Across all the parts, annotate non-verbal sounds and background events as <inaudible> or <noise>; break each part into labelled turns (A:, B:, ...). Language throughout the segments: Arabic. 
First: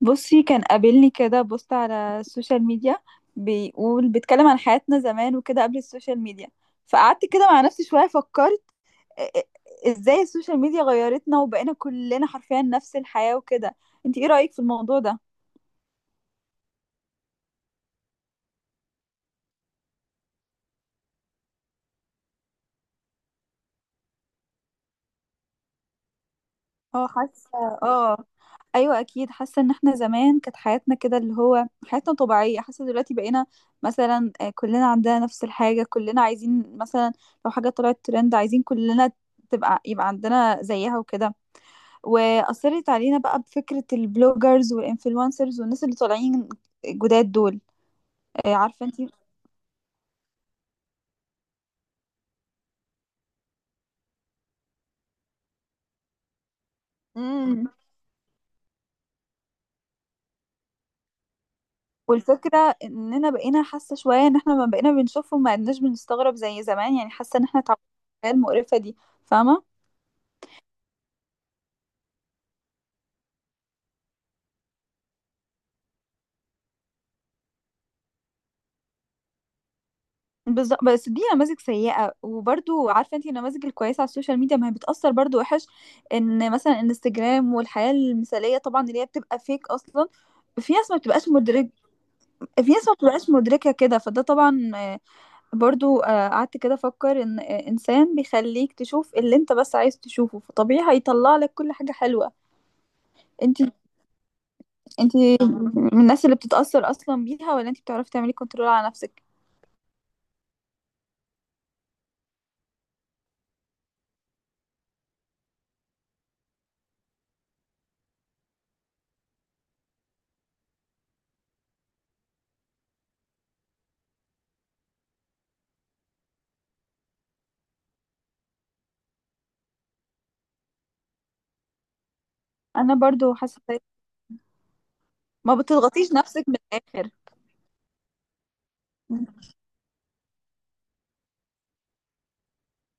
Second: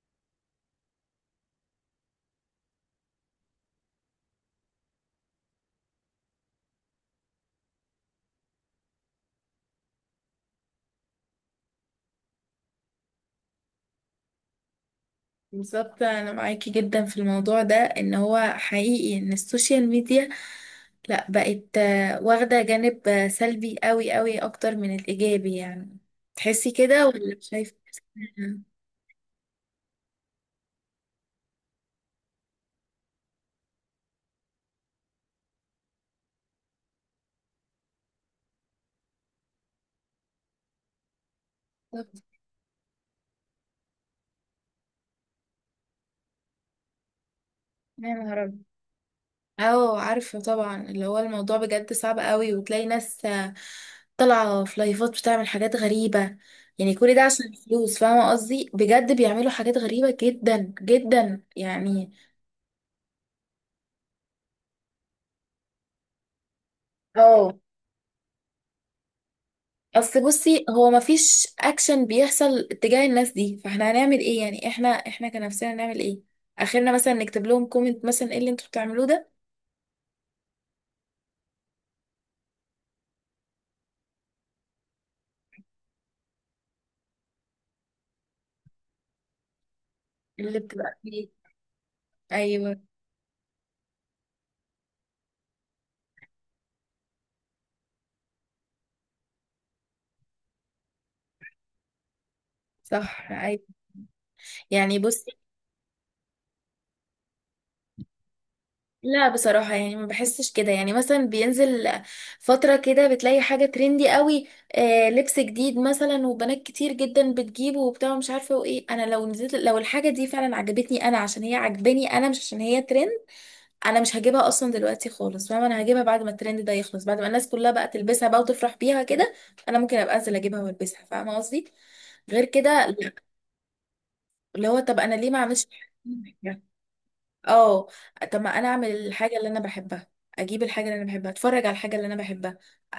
A: بصي كان قابلني كده بوست على السوشيال ميديا، بيقول بيتكلم عن حياتنا زمان وكده قبل السوشيال ميديا. فقعدت كده مع نفسي شوية فكرت إ- ازاي السوشيال ميديا غيرتنا وبقينا كلنا حرفيا نفس الحياة وكده. انت ايه رأيك في الموضوع ده؟
B: بالظبط انا معاكي جدا في الموضوع ده ان هو حقيقي ان السوشيال ميديا لا بقت واخده جانب سلبي قوي قوي اكتر من الايجابي يعني، تحسي
A: اه
B: كده ولا
A: حاسة.
B: شايفه؟
A: اه، ايوه اكيد حاسه ان احنا زمان كانت حياتنا كده اللي هو حياتنا طبيعيه، حاسه دلوقتي بقينا مثلا كلنا عندنا نفس الحاجه، كلنا عايزين مثلا لو حاجه طلعت ترند عايزين كلنا تبقى يبقى عندنا زيها وكده.
B: بالظبط.
A: واثرت علينا بقى بفكره البلوجرز والانفلونسرز والناس اللي طالعين جداد دول.
B: يا نهار أبيض.
A: عارفه انت.
B: اه عارفه طبعا اللي هو الموضوع بجد صعب قوي، وتلاقي ناس طالعه في لايفات بتعمل حاجات غريبه. يعني كل ده عشان
A: امم
B: فلوس، فاهمه قصدي؟ بجد بيعملوا حاجات غريبه جدا جدا يعني.
A: والفكره اننا بقينا حاسه شويه ان احنا ما بقينا بنشوفهم، ما عدناش بنستغرب زي زمان، يعني حاسه ان
B: اه.
A: احنا اتعودنا على المقرفه دي. فاهمه؟
B: اصل بصي هو مفيش اكشن بيحصل تجاه الناس دي، فاحنا هنعمل ايه يعني؟ احنا كنفسنا هنعمل ايه؟ اخرنا مثلا نكتب لهم كومنت مثلا، ايه اللي انتوا بتعملوه ده.
A: بالظبط، بس دي نماذج سيئه، وبرضو عارفه انت النماذج الكويسه على السوشيال ميديا ما هي بتاثر برضو وحش، ان مثلا انستجرام والحياه المثاليه طبعا اللي هي بتبقى فيك اصلا.
B: اللي
A: في ناس
B: بتبقى
A: ما
B: فيه.
A: بتبقاش مدرك، في
B: ايوه.
A: ناس ما بتبقاش مدركه كده، فده طبعا برضو. قعدت كده افكر ان انسان بيخليك تشوف اللي انت بس عايز تشوفه، فطبيعي هيطلع لك كل حاجة حلوة.
B: صح.
A: انت
B: ايوه. يعني
A: انت
B: بصي،
A: من الناس اللي بتتأثر اصلا بيها، ولا انت بتعرفي تعملي كنترول على نفسك؟
B: لا بصراحة يعني ما بحسش كده. يعني مثلا بينزل فترة كده بتلاقي حاجة ترندي قوي، آه لبس جديد مثلا، وبنات كتير جدا بتجيبه وبتاع، مش عارفة وايه. انا لو نزلت، لو الحاجة دي فعلا عجبتني، انا عشان هي عجباني انا، مش عشان هي ترند. انا مش هجيبها اصلا دلوقتي خالص، فاهمه؟ انا هجيبها بعد ما الترند ده يخلص، بعد ما الناس كلها بقى تلبسها بقى وتفرح بيها كده، انا ممكن ابقى انزل اجيبها والبسها، فاهمه قصدي؟ غير كده
A: انا
B: لأ.
A: برضو حاسة.
B: اللي هو طب انا ليه ما
A: ما
B: اعملش
A: بتضغطيش نفسك من
B: حاجة؟
A: الاخر.
B: اه. طب ما انا اعمل الحاجه اللي انا بحبها، اجيب الحاجه اللي انا بحبها، اتفرج على الحاجه اللي انا بحبها.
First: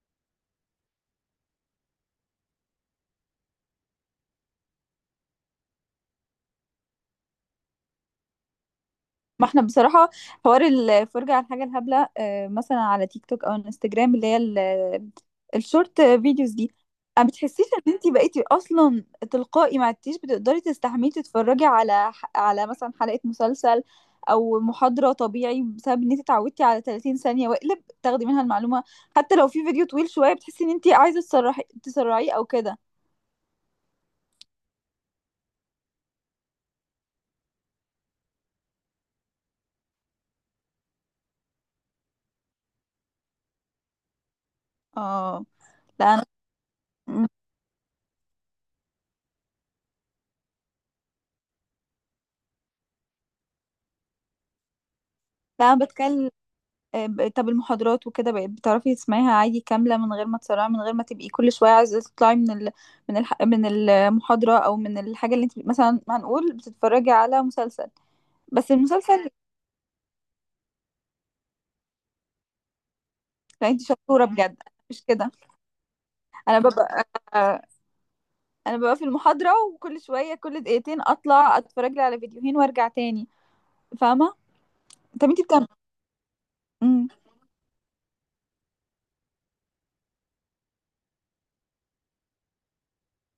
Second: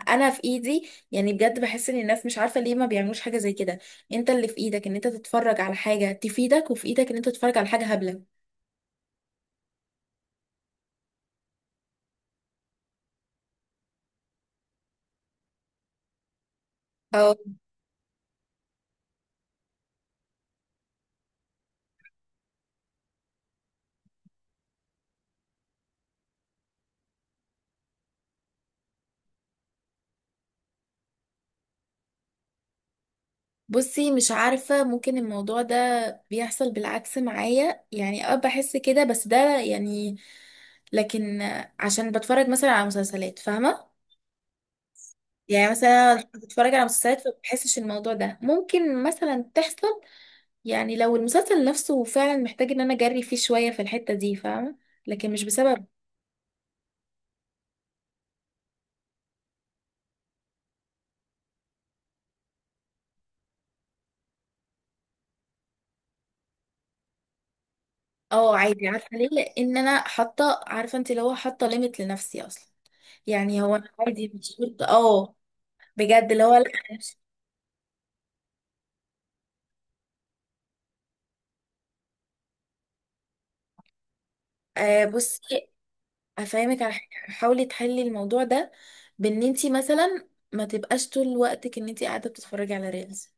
B: انا في ايدي يعني. بجد بحس ان الناس مش عارفه ليه ما بيعملوش حاجه زي كده. انت اللي في ايدك ان انت تتفرج على حاجه تفيدك، وفي ايدك ان انت تتفرج على حاجه هبله.
A: ما احنا بصراحة حوار الفرجة على الحاجة الهبلة مثلا على تيك توك او انستجرام اللي هي الشورت فيديوز دي. ما
B: اه.
A: بتحسيش ان انتي بقيتي اصلا تلقائي ما عدتيش بتقدري تستحملي تتفرجي على على مثلا حلقة مسلسل او محاضرة طبيعي، بسبب ان انتي اتعودتي على 30 ثانية واقلب تاخدي منها المعلومة. حتى لو في فيديو طويل شوية بتحسي ان انتي عايزة تسرحي تسرعيه او كده.
B: بصي مش عارفة، ممكن الموضوع ده بيحصل بالعكس معايا. يعني اه بحس كده بس ده يعني، لكن عشان بتفرج مثلا على مسلسلات، فاهمة؟
A: اه.
B: يعني
A: لا
B: مثلا
A: انا
B: بتفرج على مسلسلات فبحسش الموضوع ده ممكن مثلا تحصل. يعني لو المسلسل نفسه فعلا محتاج ان انا اجري فيه شوية في الحتة دي، فاهمة؟ لكن مش
A: لا انا
B: بسبب.
A: بتكلم. طب المحاضرات وكده بقيت بتعرفي تسمعيها عادي كاملة من غير ما تسرعي، من غير ما تبقي كل شوية عايزة تطلعي من المحاضرة، أو من الحاجة اللي انت مثلا هنقول بتتفرجي على مسلسل؟
B: اه
A: بس
B: عادي، عارفة ليه؟
A: المسلسل،
B: لان انا حاطة، عارفة انت، اللي هو حاطة ليميت لنفسي اصلا. يعني
A: لا
B: هو
A: انت
B: انا
A: شطورة
B: عادي مش
A: بجد
B: شرط.
A: مش كده.
B: اه. بجد اللي هو
A: أنا
B: لا.
A: ببقى آه، أنا ببقى في المحاضرة، وكل شوية كل دقيقتين أطلع أتفرج لي على فيديوهين وأرجع تاني. فاهمة؟
B: آه
A: طب انت
B: بصي،
A: بتعملي.
B: افهمك على
A: مم،
B: حاجه، حاولي تحلي الموضوع ده بان انت مثلا ما تبقاش طول وقتك ان انت قاعده بتتفرجي على ريلز.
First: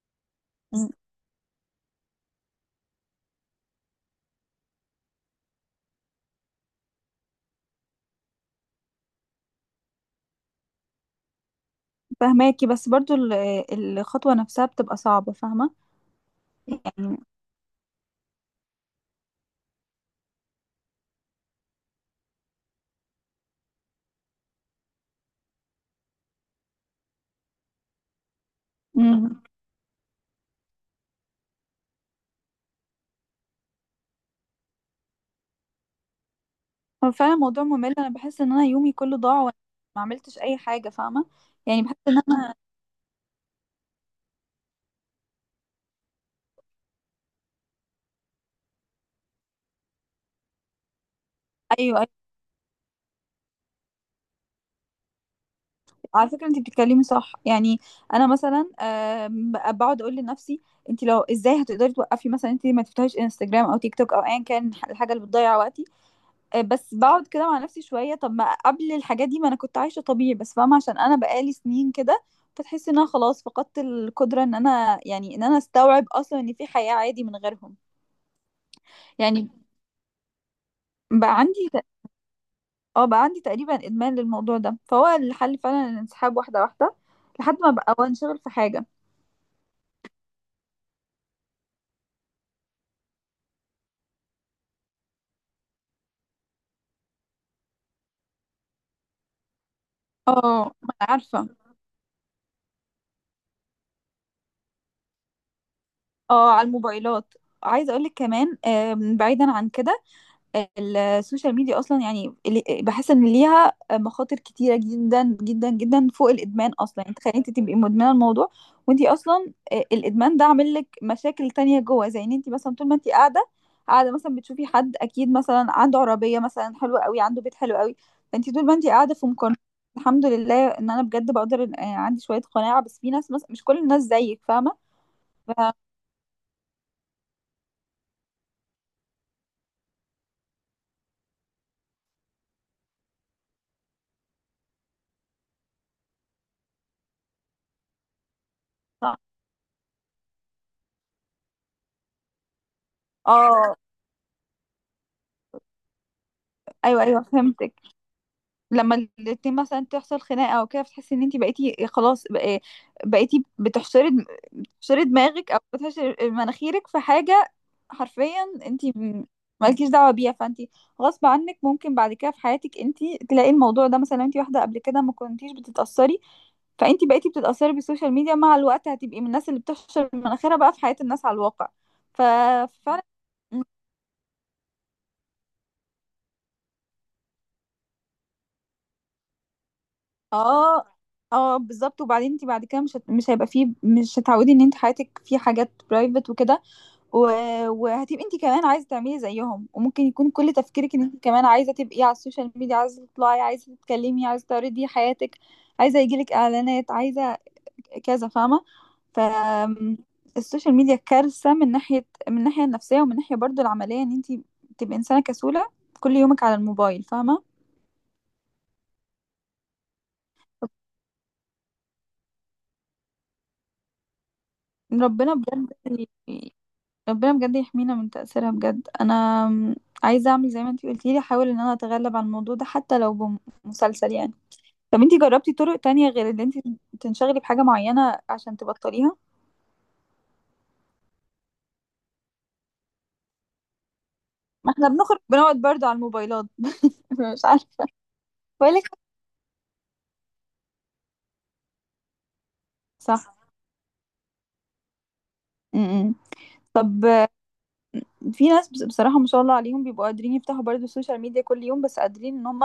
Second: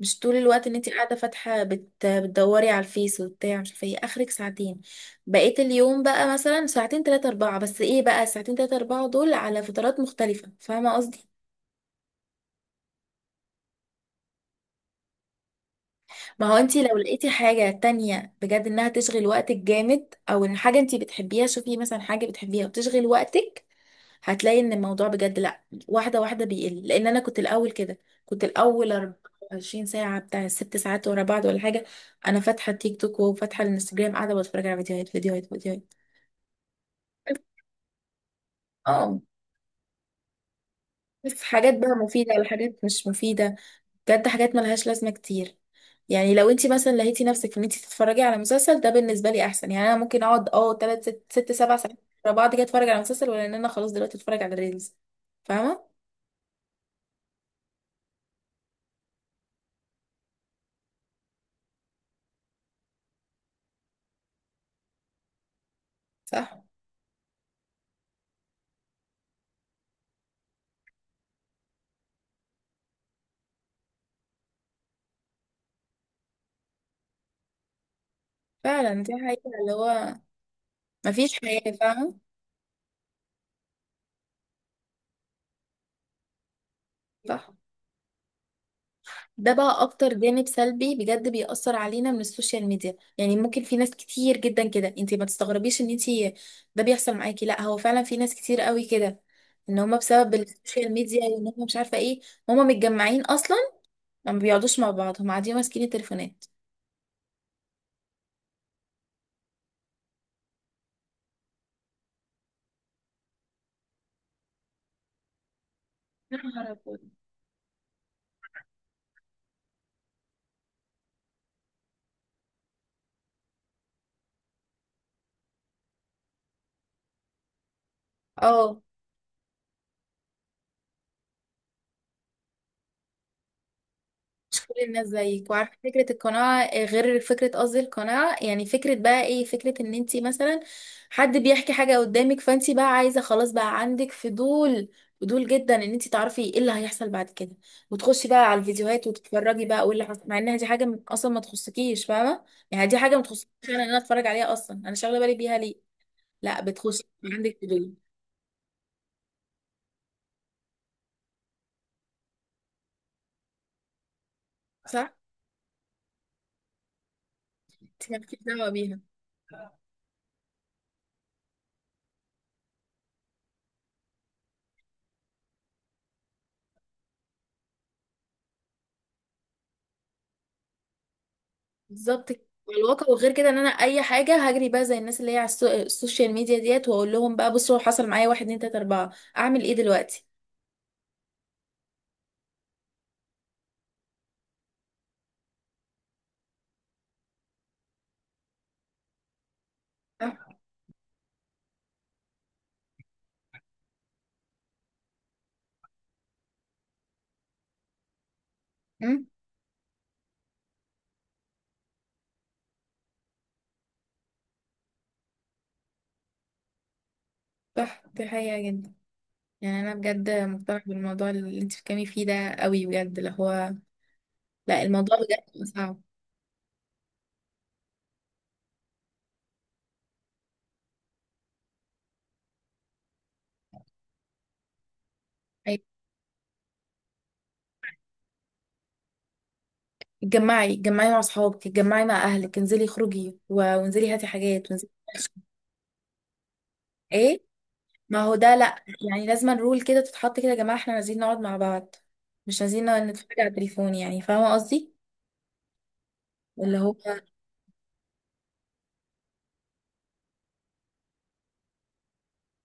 B: مش طول الوقت ان انت
A: مم،
B: قاعده فاتحه، بتدوري على الفيس وبتاع مش عارفه ايه، اخرك ساعتين. بقيت اليوم بقى مثلا ساعتين تلاتة اربعة، بس ايه بقى، ساعتين تلاتة اربعة دول على فترات مختلفه، فاهمه قصدي؟
A: فاهماكي، بس برضو الخطوة نفسها بتبقى صعبة. فاهمة
B: ما هو انت لو
A: يعني.
B: لقيتي حاجه تانية بجد انها تشغل وقتك جامد، او ان حاجه انت بتحبيها، شوفي مثلا حاجه بتحبيها وتشغل وقتك، هتلاقي ان الموضوع بجد لا، واحده واحده بيقل. لان انا كنت الاول كده، كنت الاول
A: مم.
B: 24 ساعه بتاع ست ساعات ورا بعض ولا حاجه، انا فاتحه تيك توك وفاتحه الانستجرام قاعده بتفرج على فيديوهات فيديوهات فيديوهات.
A: هو فعلا موضوع ممل، انا بحس ان انا يومي كله
B: اه.
A: ضاع وانا ما عملتش اي حاجه، فاهمه؟
B: بس حاجات
A: يعني
B: بقى
A: بحس ان
B: مفيده ولا
A: انا.
B: حاجات مش مفيده؟ بجد حاجات ملهاش لازمه كتير. يعني لو انت مثلا لقيتي نفسك في ان انت تتفرجي على مسلسل، ده بالنسبه لي احسن. يعني انا ممكن اقعد اه تلات ست ست سبع ساعات
A: ايوه ايوه.
B: ورا بعض كده اتفرج على مسلسل، ولا ان انا خلاص دلوقتي اتفرج على ريلز، فاهمه؟
A: على فكره انت بتتكلمي صح يعني. انا مثلا آم، بقعد اقول لنفسي، انت لو ازاي هتقدري توقفي، مثلا انت ما تفتحيش انستجرام او تيك توك او ايا كان الحاجه اللي بتضيع وقتي.
B: صح
A: بس بقعد كده مع نفسي شويه، طب ما قبل الحاجات دي ما انا كنت عايشه طبيعي، بس فاهمه عشان انا بقالي سنين كده. فتحس ان انا خلاص فقدت القدره ان انا، يعني ان انا استوعب اصلا ان في حياه عادي من غيرهم.
B: فعلا. دي
A: يعني
B: حقيقة، اللي هو مفيش
A: بقى عندي،
B: حياة، فاهمة؟
A: اه بقى عندي تقريبا ادمان للموضوع ده، فهو الحل فعلا الانسحاب واحده واحده
B: صح.
A: لحد ما بقى وانشغل في حاجه.
B: ده بقى اكتر جانب سلبي بجد بيأثر علينا من السوشيال ميديا. يعني ممكن في ناس كتير جدا كده، انتي ما تستغربيش ان انتي ده بيحصل معاكي، لا هو فعلا في ناس كتير قوي كده ان هما بسبب
A: اه
B: السوشيال
A: ما انا
B: ميديا وان
A: عارفه.
B: هما مش عارفة ايه، هما متجمعين اصلا ما بيقعدوش مع بعض، هما قاعدين ماسكين التليفونات.
A: اه على الموبايلات. عايزه اقول لك كمان آم، بعيدا عن كده، السوشيال ميديا اصلا يعني بحس ان ليها مخاطر كتيره جدا جدا جدا فوق
B: يا نهار
A: الادمان
B: أبيض.
A: اصلا. يعني تخيلي انت تبقي مدمنه الموضوع وانت اصلا الادمان ده عامل لك مشاكل تانية جوه، زي ان انت مثلا طول ما انت قاعده، قاعده مثلا بتشوفي حد اكيد مثلا عنده عربيه مثلا حلوه قوي، عنده بيت حلو قوي، فانت طول ما
B: اه.
A: انت قاعده في مقارنه. الحمد لله ان انا بجد بقدر عندي شويه قناعه، بس في ناس مثلا مش كل الناس زيك
B: مش
A: فاهمه.
B: كل الناس زيك.
A: ف...
B: وعارفه فكره القناعه غير فكره، قصدي القناعه يعني، فكره بقى ايه، فكره ان انت مثلا حد بيحكي حاجه قدامك فانت بقى عايزه خلاص، بقى عندك فضول، فضول جدا ان انت تعرفي ايه اللي هيحصل بعد كده، وتخشي بقى على الفيديوهات وتتفرجي بقى وايه اللي حصل، مع انها دي حاجه اصلا ما تخصكيش، فاهمه؟ يعني دي حاجه ما تخصكيش،
A: اه.
B: انا ان انا اتفرج عليها اصلا، انا شاغله بالي بيها ليه؟ لا
A: ايوه
B: بتخشي
A: ايوه
B: عندك
A: فهمتك.
B: فضول.
A: لما الاتنين مثلا تحصل خناقه او كده، بتحسي ان انت بقيتي خلاص بقيتي بتحشري
B: صح.
A: دماغك، او بتحشري مناخيرك في حاجه
B: انت مالكيش
A: حرفيا.
B: دعوه
A: انت
B: بيها.
A: مالكيش دعوه بيها، فانت غصب عنك ممكن بعد كده في حياتك انت تلاقي الموضوع ده، مثلا انت واحده قبل كده ما كنتيش بتتاثري، فانت بقيتي بتتاثري بالسوشيال ميديا، مع الوقت هتبقي من الناس اللي بتحشر مناخيرها بقى في حياه الناس على الواقع.
B: بالظبط كده. على
A: ففعلا.
B: الواقع. وغير كده ان انا اي حاجه هجري بقى زي الناس اللي هي على السوشيال ميديا ديت، واقول لهم بقى بصوا حصل معايا واحد اتنين تلاته اربعه، اعمل ايه دلوقتي؟
A: اه. اه بالظبط. وبعدين انت بعد كده مش هيبقى فيه، مش هتعودي ان انت حياتك في حاجات برايفت وكده. و... وهتبقي انت كمان عايزه تعملي زيهم، وممكن يكون كل
B: صح.
A: تفكيرك ان انت كمان عايزه تبقي على السوشيال ميديا، عايزه تطلعي، عايزه تتكلمي، عايزه تعرضي حياتك، عايزه يجيلك اعلانات، عايزه كذا. فاهمه؟ ف
B: أم؟
A: السوشيال ميديا كارثه من ناحيه، من الناحيه النفسيه، ومن ناحيه برضو العمليه ان انت تبقي انسانه كسوله كل يومك على الموبايل، فاهمه.
B: صح. دي حقيقه جدا. يعني انا بجد مقتنعه بالموضوع اللي انت بتتكلمي فيه ده قوي. بجد اللي هو لا، الموضوع
A: ربنا
B: بجد
A: بجد،
B: صعب.
A: ربنا بجد يحمينا من تأثيرها بجد. انا عايزة اعمل زي ما انتي قلتي لي، احاول ان انا اتغلب على الموضوع ده حتى لو بمسلسل يعني. طب انتي جربتي طرق
B: أيوة.
A: تانية غير ان انتي تنشغلي بحاجة معينة عشان تبطليها؟
B: اتجمعي، اتجمعي مع اصحابك، اتجمعي مع اهلك، انزلي خروجي، وانزلي هاتي حاجات،
A: ما احنا
B: وانزلي.
A: بنخرج بنقعد برضه على الموبايلات <laughs>
B: ايه.
A: مش عارفة.
B: ما هو ده لا،
A: بقولك.
B: يعني لازم رول كده تتحط كده، يا جماعه احنا نازلين نقعد مع بعض، مش عايزين نقعد
A: صح.
B: نتفرج على التليفون، يعني فاهمه قصدي؟
A: م-م.
B: اللي هو
A: في بصراحة ما شاء الله عليهم بيبقوا قادرين يفتحوا برضه السوشيال ميديا كل يوم، بس قادرين ان هم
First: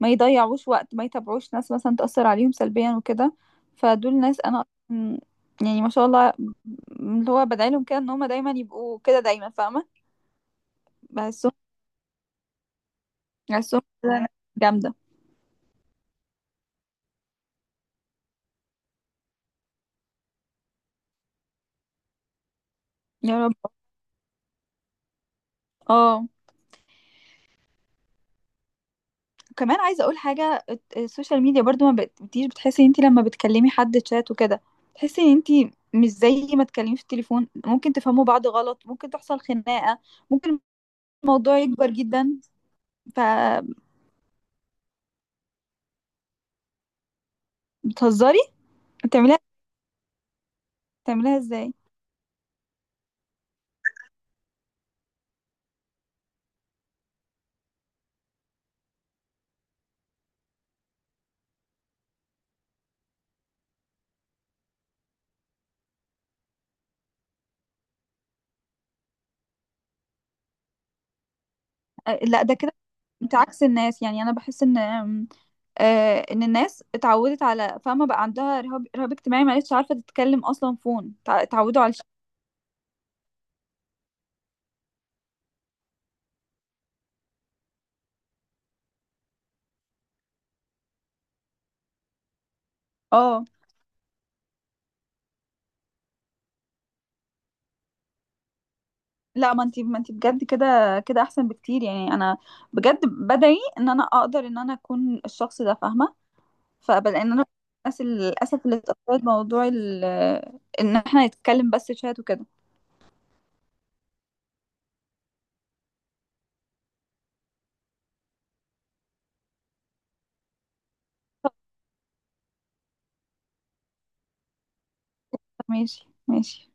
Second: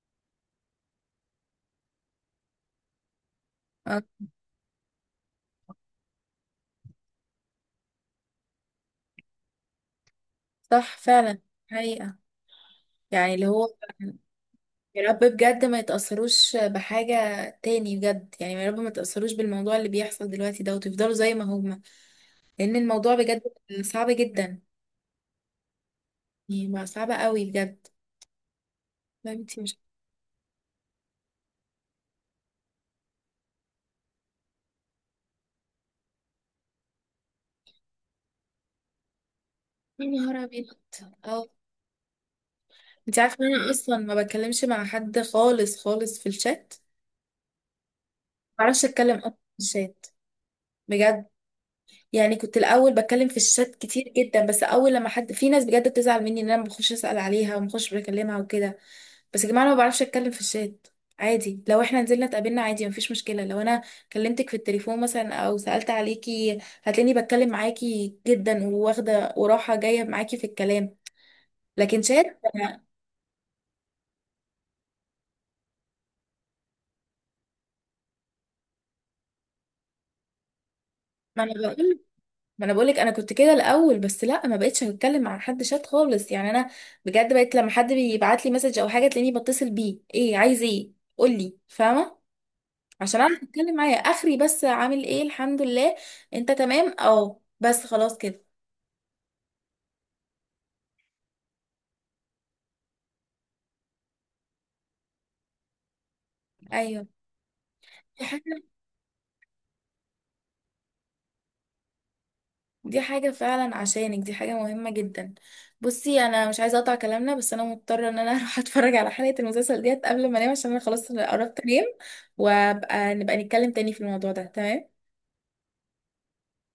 A: ما يضيعوش وقت، ما يتابعوش ناس مثلا تأثر عليهم سلبيا وكده.
B: آه،
A: فدول ناس انا أصلاً يعني ما شاء الله اللي هو بدعي لهم كده ان هم دايما يبقوا كده دايما، فاهمة؟
B: صح فعلا.
A: بحسهم
B: حقيقة. يعني اللي هو،
A: بحسهم كده ناس جامدة.
B: يا رب بجد ما يتأثروش بحاجة تاني، بجد يعني يا رب ما يتأثروش بالموضوع اللي بيحصل دلوقتي ده، وتفضلوا زي ما هما. لأن الموضوع بجد
A: يا رب.
B: صعب جدا،
A: اه
B: يعني بقى صعب قوي بجد. لا انتي مش.
A: كمان عايزة اقول حاجة، السوشيال ميديا برضو ما بتبقيش بتحسي ان انت لما بتكلمي حد تشات وكده، تحسي ان انت مش زي ما تكلمي في التليفون. ممكن تفهموا بعض غلط، ممكن تحصل خناقة،
B: يا نهار
A: ممكن
B: أبيض. اه.
A: الموضوع يكبر جدا
B: انتي عارفة إن أنا أصلا ما بتكلمش مع حد خالص خالص في الشات،
A: فبتهزري.
B: ما بعرفش أتكلم أصلا
A: بتعمليها،
B: في الشات بجد.
A: بتعمليها ازاي؟
B: يعني كنت الاول بتكلم في الشات كتير جدا، بس اول لما حد، في ناس بجد بتزعل مني ان انا ما بخش اسال عليها ومخش بكلمها وكده، بس يا جماعه انا ما بعرفش اتكلم في الشات. عادي لو احنا نزلنا اتقابلنا عادي مفيش مشكله، لو انا كلمتك في التليفون مثلا او سالت عليكي هتلاقيني بتكلم معاكي جدا وواخده وراحه جايه معاكي في الكلام، لكن شات.
A: لا ده كده انت عكس الناس. يعني انا بحس ان آم، آه، ان الناس اتعودت على، فاهمه، بقى عندها رهاب اجتماعي، ما عادش عارفه تتكلم اصلا فون،
B: ما انا
A: اتعودوا على
B: بقول ما انا بقولك انا كنت كده الاول، بس لا ما بقتش هتكلم مع حد شات خالص، يعني انا بجد بقيت لما حد بيبعت لي مسج او حاجه تلاقيني بتصل بيه، ايه عايز ايه قولي، فاهمه؟ عشان اعرف
A: اه.
B: اتكلم معاه. اخري بس، عامل ايه الحمد لله، انت تمام؟ اه بس خلاص كده.
A: لا ما انت بجد كده، كده احسن بكتير، يعني انا بجد بدعي ان انا اقدر ان انا اكون الشخص ده، فاهمه؟
B: ايوه
A: فبلا ان انا الناس
B: دي حاجه
A: للاسف اللي اتأثرت بموضوع ان احنا نتكلم بس شات وكده.
B: دي حاجه فعلا عشانك، دي حاجه مهمه جدا. بصي انا مش عايزه اقطع كلامنا، بس انا مضطره ان انا <laughs> اروح اتفرج على حلقه المسلسل ديت قبل ما انام، عشان انا خلاص قربت انام، وابقى نتكلم تاني في الموضوع ده، تمام؟
A: ماشي ماشي.